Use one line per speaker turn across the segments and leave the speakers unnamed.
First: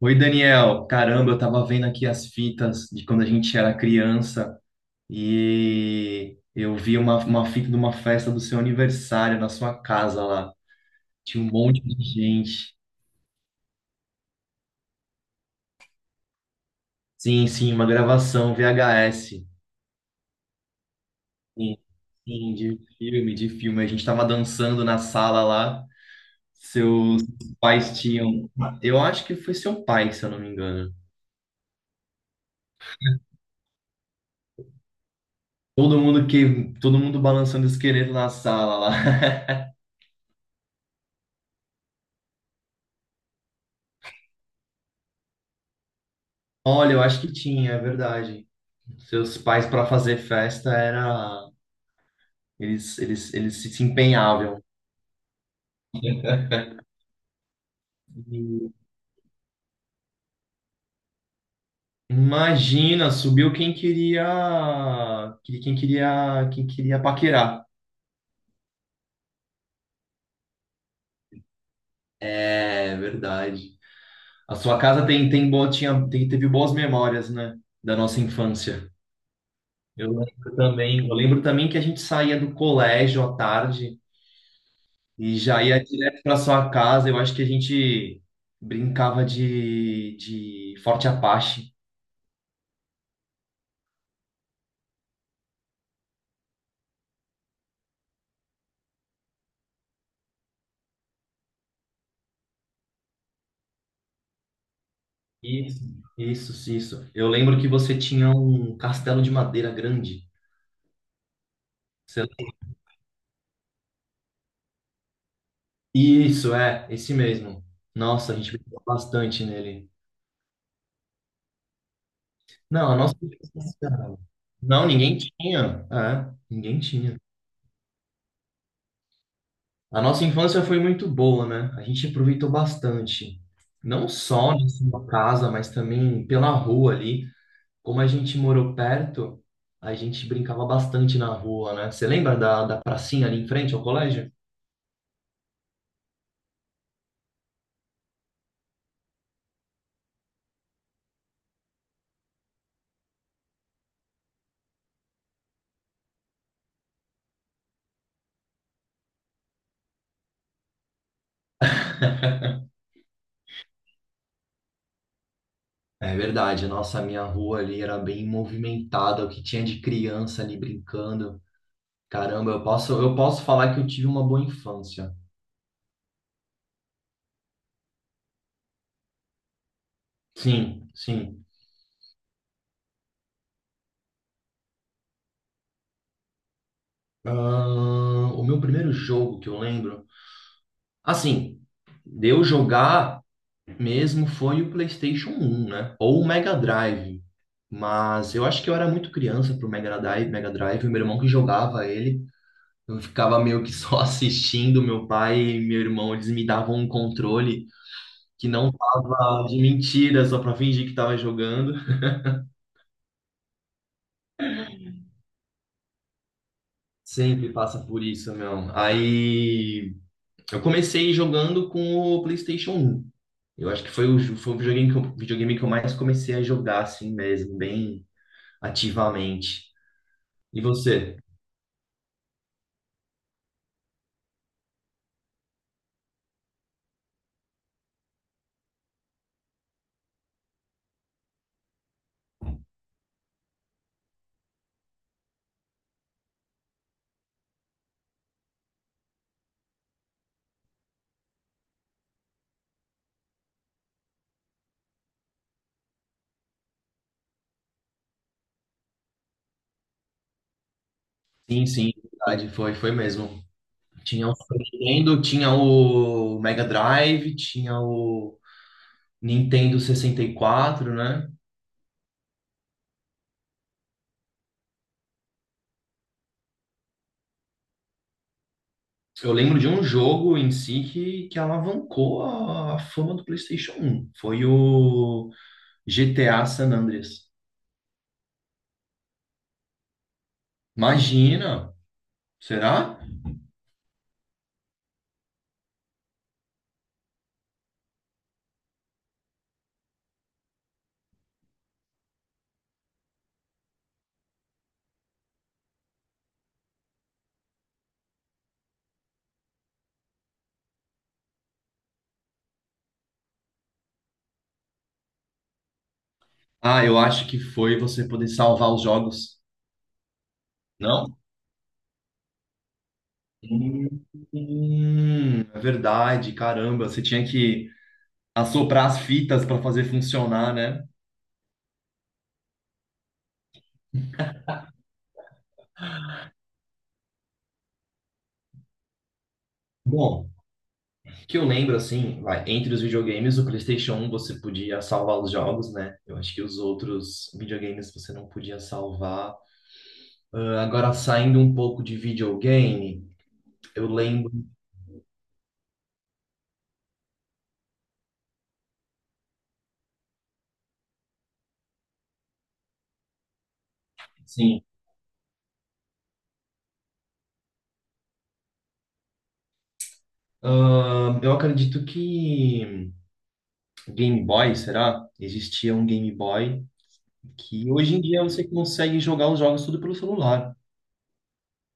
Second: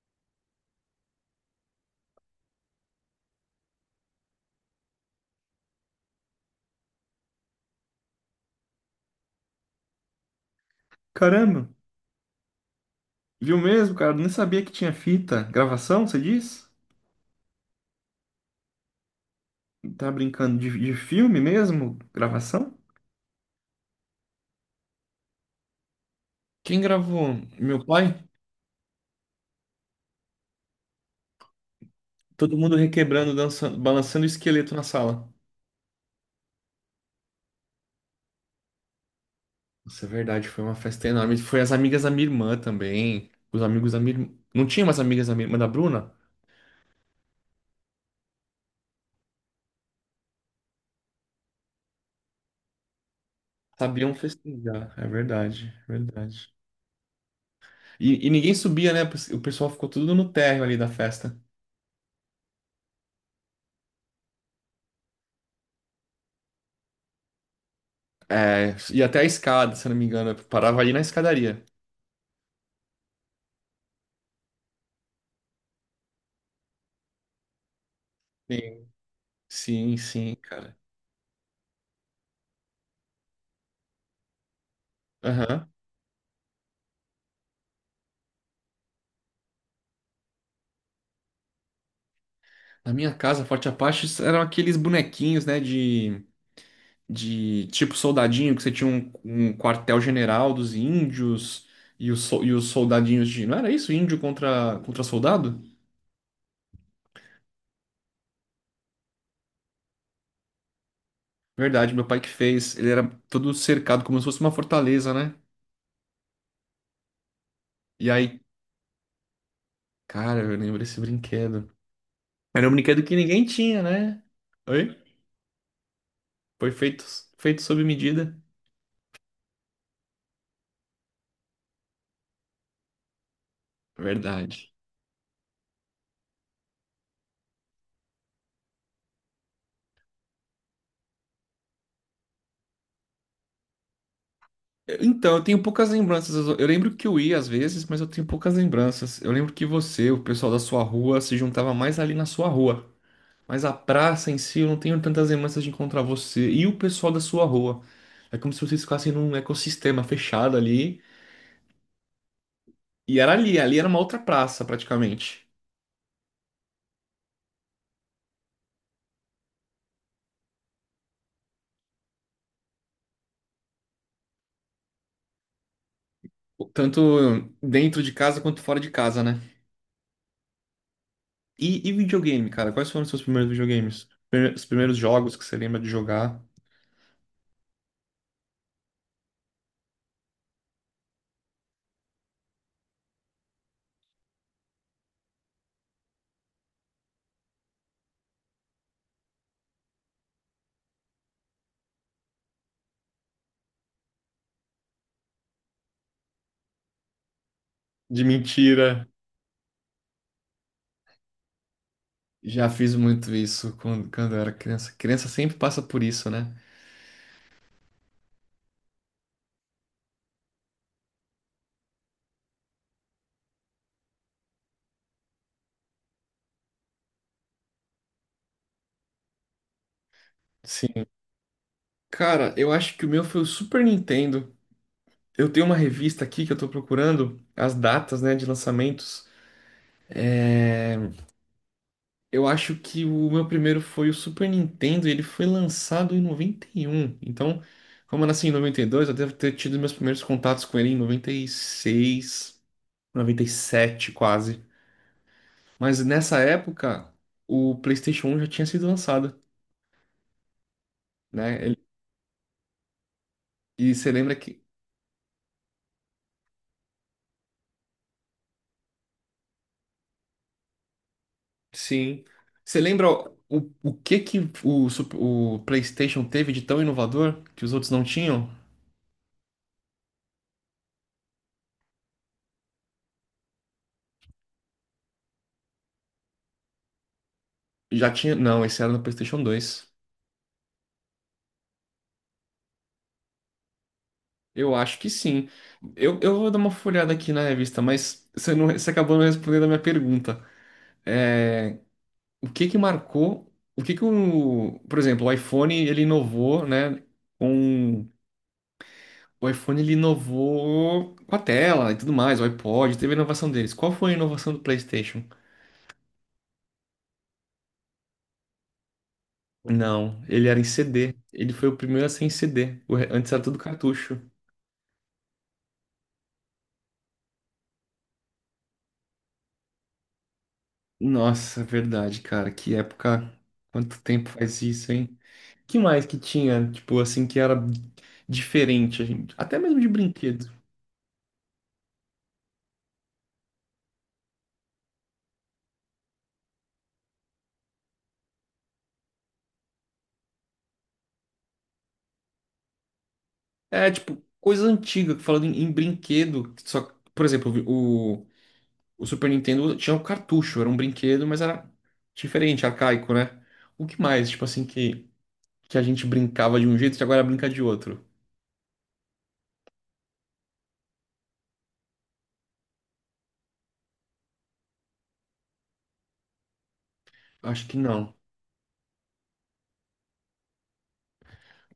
Oi, Daniel. Caramba, eu tava vendo aqui as fitas de quando a gente era criança e eu vi uma fita de uma festa do seu aniversário na sua casa lá. Tinha um
Caramba,
monte de gente.
viu mesmo, cara? Eu nem sabia que tinha fita. Gravação, você diz?
Sim, sim, uma gravação VHS.
Tá brincando de filme
Sim,
mesmo?
sim,
Gravação?
de filme. A gente tava dançando na sala lá.
Quem
Seus
gravou? Meu
pais
pai?
tinham. Eu acho que foi seu pai, se eu não me engano.
Todo mundo requebrando, dançando, balançando o esqueleto na sala.
Todo mundo balançando esqueleto na sala lá.
Nossa, é verdade, foi uma festa enorme. Foi as amigas da minha irmã também. Os amigos da minha irmã. Não tinha mais amigas da minha irmã da Bruna?
Olha, eu acho que tinha, é verdade. Seus pais para fazer festa era eles se
Sabiam
empenhavam.
festejar, é verdade, é verdade. E ninguém
E
subia, né? O pessoal ficou tudo no térreo ali da festa.
imagina, subiu quem queria quem queria paquerar.
É, e até a escada, se eu não me engano, parava ali na escadaria.
É verdade. A sua casa tem tem bo- tinha tem- teve boas memórias, né, da nossa
Sim.
infância.
Sim,
Eu
sim,
lembro
cara.
também, eu lembro também que a gente saía do colégio à tarde e já
Aham.
ia direto para sua casa. Eu acho que a gente brincava de Forte Apache.
Na minha casa, Forte Apache eram aqueles bonequinhos, né, de tipo soldadinho, que você tinha um quartel-general dos índios e e os soldadinhos de. Não era isso? Índio contra soldado?
Isso, isso, isso. Eu lembro que você tinha um castelo de madeira grande.
Verdade, meu pai que
Você-
fez. Ele era todo cercado, como se fosse uma fortaleza, né?
Isso, é, esse mesmo.
E
Nossa, a
aí,
gente brincou bastante nele.
cara, eu lembro desse brinquedo. Era um
Não, a
brinquedo
nossa
que ninguém tinha,
infância-
né?
Não,
Oi?
ninguém tinha. É,
Foi
ninguém
feito,
tinha.
feito sob medida.
A nossa infância foi muito boa, né? A gente aproveitou bastante. Não só na
Verdade.
sua casa, mas também pela rua ali. Como a gente morou perto, a gente brincava bastante na rua, né? Você lembra da pracinha ali em frente ao colégio?
Então, eu tenho poucas lembranças. Eu lembro que eu ia às vezes, mas eu tenho poucas lembranças. Eu lembro que você, o pessoal da sua rua, se juntava mais ali na sua rua. Mas a praça em si, eu não tenho tantas lembranças de encontrar você e o pessoal da sua rua. É como se vocês ficassem num ecossistema fechado ali. E era ali, ali era uma outra praça, praticamente.
É verdade, nossa, a minha rua ali era bem movimentada, o que tinha de criança ali brincando. Caramba, eu posso falar que eu tive uma boa infância.
Tanto dentro de casa quanto fora de casa, né?
Sim, sim.
E videogame, cara? Quais foram os seus primeiros videogames? Os primeiros jogos que você lembra de jogar?
O meu primeiro jogo que eu lembro, assim, de eu jogar mesmo foi o PlayStation 1, né? Ou o Mega Drive. Mas eu acho que eu era muito criança pro Mega Drive, o meu irmão que jogava ele. Eu ficava meio que só assistindo, meu pai e meu irmão, eles me davam um controle
De
que não
mentira.
tava de mentira, só pra fingir que tava jogando.
Já fiz muito isso quando eu era criança. Criança sempre passa por isso, né?
Sempre passa por isso, meu. Aí eu comecei jogando com o PlayStation um. Eu acho que foi foi o videogame que videogame que eu mais comecei a jogar assim mesmo, bem ativamente. E
Sim.
você?
Cara, eu acho que o meu foi o Super Nintendo. Eu tenho uma revista aqui que eu tô procurando as datas, né, de lançamentos. É, eu acho que o meu primeiro foi o Super Nintendo e ele foi lançado em noventa e um. Então, como eu nasci em 92, eu devo ter tido meus primeiros contatos com ele em noventa noventa e seis, noventa e sete quase. Mas nessa época, o PlayStation 1 já tinha sido lançado, né?
Sim, sim, verdade, foi, foi mesmo.
E você
Tinha
lembra
o Super
que...
Nintendo, tinha o Mega Drive, tinha o Nintendo 64, né?
Sim. Você lembra o que que o, Sup- o PlayStation teve de tão inovador que os outros não tinham?
Eu lembro de um jogo em si que alavancou a fama do PlayStation um. Foi o GTA San Andreas.
Já tinha? Não, esse era no PlayStation 2.
Imagina! Será?
Eu acho que sim. Eu vou dar uma folhada aqui na revista, mas você, não, você acabou não respondendo a minha pergunta. É, o que que marcou? O que que por exemplo, o iPhone ele inovou, né? Com o iPhone ele inovou com a tela e tudo mais, o iPod, teve a inovação deles. Qual foi a inovação do PlayStation?
Ah, eu acho que foi você poder salvar os jogos.
Não, ele era em CD.
Não?
Ele foi o primeiro a ser em CD. Antes era tudo cartucho.
É verdade, caramba. Você tinha que assoprar as fitas para fazer funcionar, né?
Nossa, verdade, cara. Que época. Quanto tempo faz isso, hein? Que mais que tinha, tipo, assim, que era diferente, a gente? Até mesmo de
Bom,
brinquedo.
que eu lembro assim, vai, entre os videogames, o PlayStation um você podia salvar os jogos, né? Eu acho que os outros videogames você não podia salvar. Ah, agora, saindo um pouco de videogame, eu
É, tipo,
lembro.
coisa antiga, falando em brinquedo. Só, por exemplo, o Super Nintendo tinha um cartucho, era um brinquedo, mas era diferente, arcaico, né? O que mais, tipo
Sim.
assim, que a gente brincava de um jeito e agora brinca de outro?
Eu acredito que Game Boy, será? Existia um Game Boy
Acho
que
que
hoje em
não.
dia você consegue jogar os jogos tudo pelo celular.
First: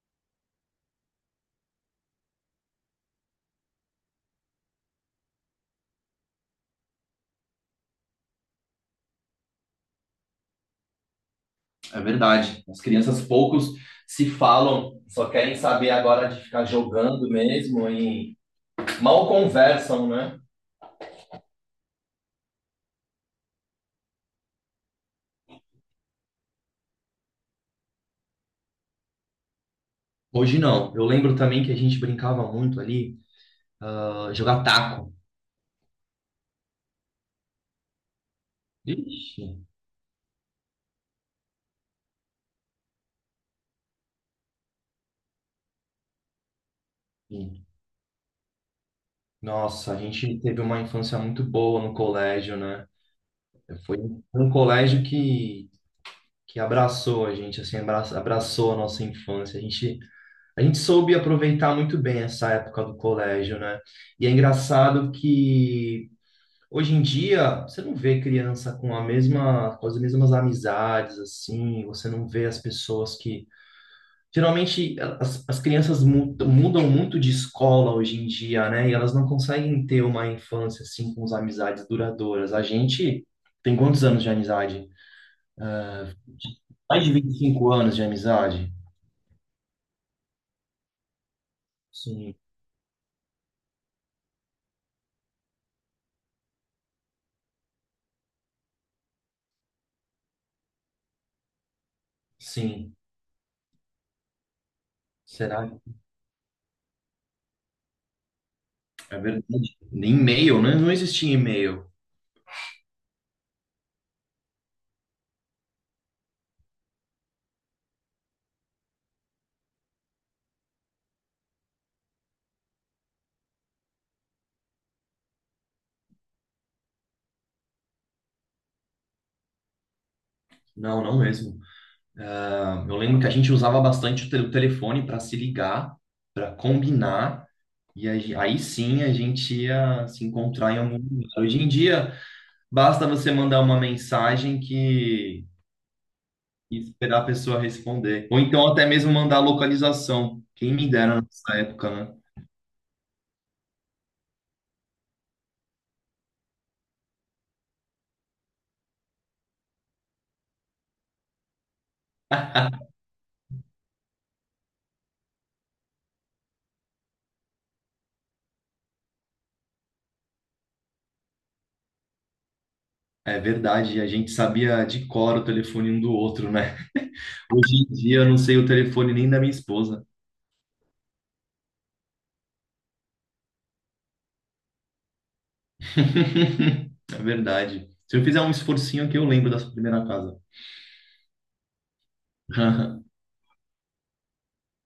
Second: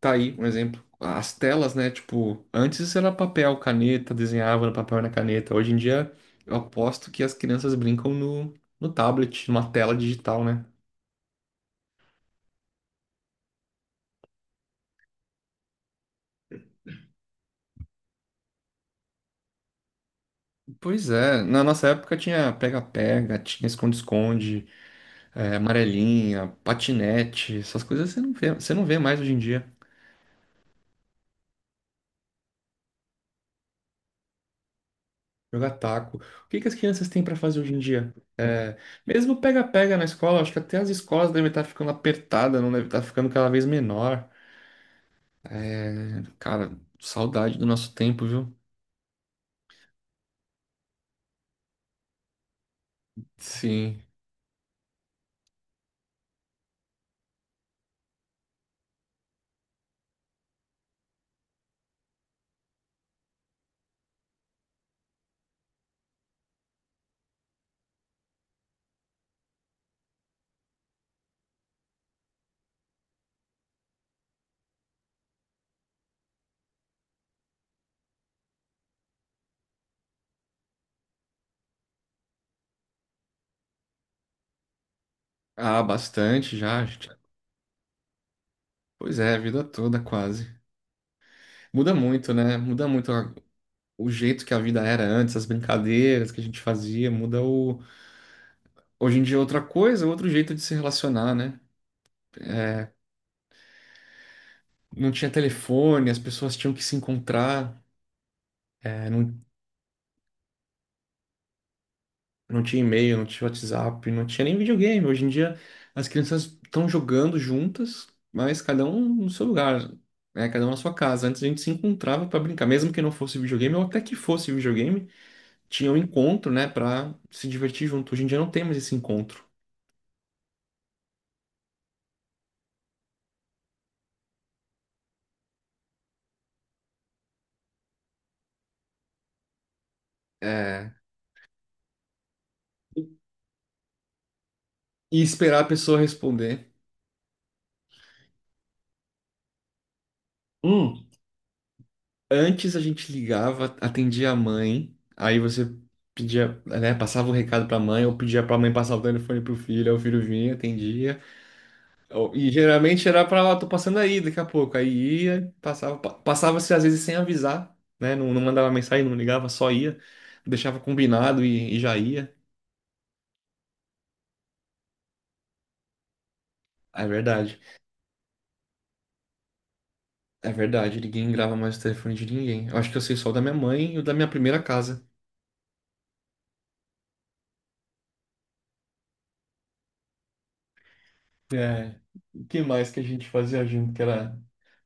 Tá aí um exemplo. As telas, né? Tipo, antes era papel, caneta, desenhava no papel e na caneta. Hoje em dia, eu aposto que as crianças brincam no tablet, numa tela digital, né?
É verdade. As crianças poucos se falam, só querem saber agora de ficar jogando mesmo e mal conversam, né?
Pois é, na nossa época tinha pega-pega, tinha esconde-esconde, é, amarelinha, patinete, essas coisas você não vê mais hoje em dia.
Hoje não. Eu lembro também que a gente brincava muito ali, ah, jogar taco.
Jogar taco. O que que as crianças têm para fazer hoje em dia? É, mesmo
Ixi.
pega-pega na escola, acho que até as escolas devem estar ficando apertadas, não deve estar ficando cada vez menor. Cara, saudade do nosso tempo, viu?
Nossa, a gente teve uma infância muito boa no colégio, né? Foi
Sim.
um colégio que abraçou a nossa infância. A gente soube aproveitar muito bem essa época do colégio, né? E é engraçado que hoje em dia você não vê criança com as mesmas amizades, assim, você não vê as pessoas que... Geralmente as crianças mudam muito de escola hoje em dia, né? E elas não conseguem ter uma infância assim com as amizades duradouras. A gente tem quantos anos de amizade?
Ah, bastante já.
Mais de 25 anos de amizade?
Pois é, a vida toda quase. Muda muito,
Sim,
né? O jeito que a vida era antes, as brincadeiras que a gente fazia, muda o. Hoje em dia é outra coisa, outro jeito de se relacionar, né? É,
sim.
não tinha
Será? Que
telefone, as pessoas tinham que se encontrar, é,
é
não
verdade. Nem e-mail, né? Não existia e-mail.
Não tinha e-mail, não tinha WhatsApp, não tinha nem videogame. Hoje em dia as crianças estão jogando juntas, mas cada um no seu lugar, né? Cada um na sua casa. Antes a gente se encontrava para brincar, mesmo que não fosse videogame, ou até que fosse videogame, tinha um encontro, né, para se divertir junto. Hoje em dia não tem mais esse encontro.
Não, não mesmo. Ah, eu lembro que a gente usava bastante o telefone para se ligar, para combinar, e a aí sim a gente ia se encontrar em
É,
algum lugar. Hoje em dia. Basta você mandar uma mensagem
e
que...
esperar a pessoa responder.
e esperar a pessoa responder. Ou então até mesmo mandar a localização. Quem me
Hum,
dera nessa época, né?
antes a gente ligava, atendia a mãe, aí você pedia, né, passava o recado para a mãe, ou pedia para a mãe passar o telefone pro filho, aí o filho vinha, atendia. Ó, e geralmente era pra lá, tô passando aí daqui a pouco. Aí ia, passava, passava-se às vezes sem avisar, né? Não, não mandava mensagem, não ligava, só ia, deixava combinado e já ia.
É verdade, a gente sabia de cor o telefone um do outro, né?
É verdade,
Hoje em dia eu não sei o telefone nem da minha esposa.
é verdade. Ninguém grava mais o telefone de ninguém. Eu acho que eu sei só o da minha mãe e o da minha primeira casa.
É verdade. Se eu fizer um esforcinho aqui, eu lembro da sua primeira casa.
É, o que mais que a gente fazia junto? Que era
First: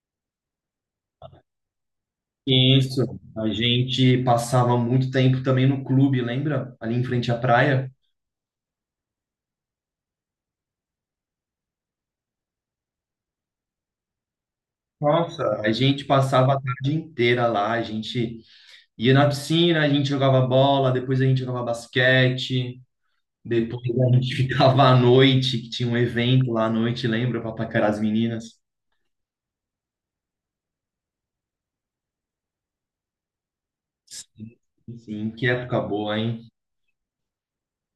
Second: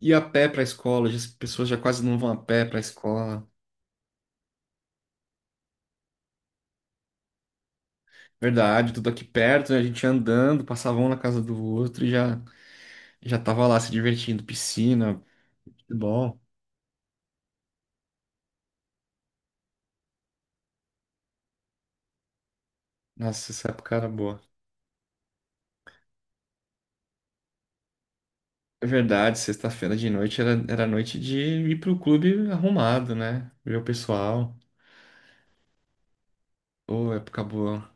ir a pé pra escola, as pessoas já quase não vão a pé pra
Isso.
escola.
A gente passava muito tempo também no clube, lembra? Ali em frente à praia.
Verdade, tudo aqui perto, né? A gente ia andando, passava um na casa do outro e já tava lá se divertindo, piscina.
Nossa. A gente
Bom,
passava a tarde inteira lá. A gente ia na piscina, a gente jogava bola, depois a gente jogava basquete,
nossa, essa
depois
época era
a gente
boa.
ficava à noite, que tinha um evento lá à noite, lembra, para paquerar as meninas?
É verdade, sexta-feira de noite era noite de ir pro clube arrumado, né? Ver o pessoal.
Sim, que época boa, hein?
Ô, época boa.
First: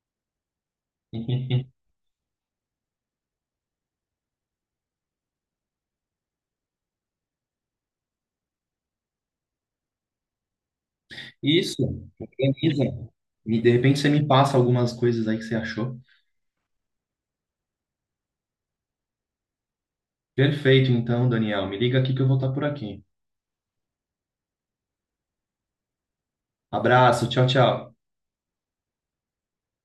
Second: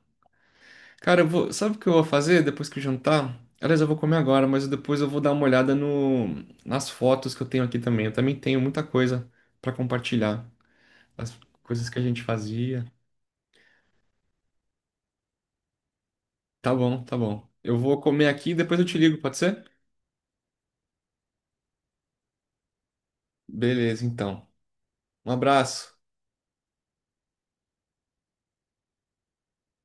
Cara, eu vou, sabe o que eu vou fazer depois que eu jantar? Aliás, eu vou comer agora, mas depois eu vou dar uma olhada no, nas fotos que eu tenho aqui também. Eu também tenho muita coisa pra compartilhar. As coisas que a
Isso,
gente
organiza.
fazia.
E de repente você me passa algumas coisas aí que você achou.
Tá bom, tá bom. Eu vou comer aqui e depois eu te ligo, pode ser?
Perfeito, então, Daniel, me liga aqui que eu vou estar por aqui.
Beleza, então. Um abraço.
Abraço, tchau, tchau.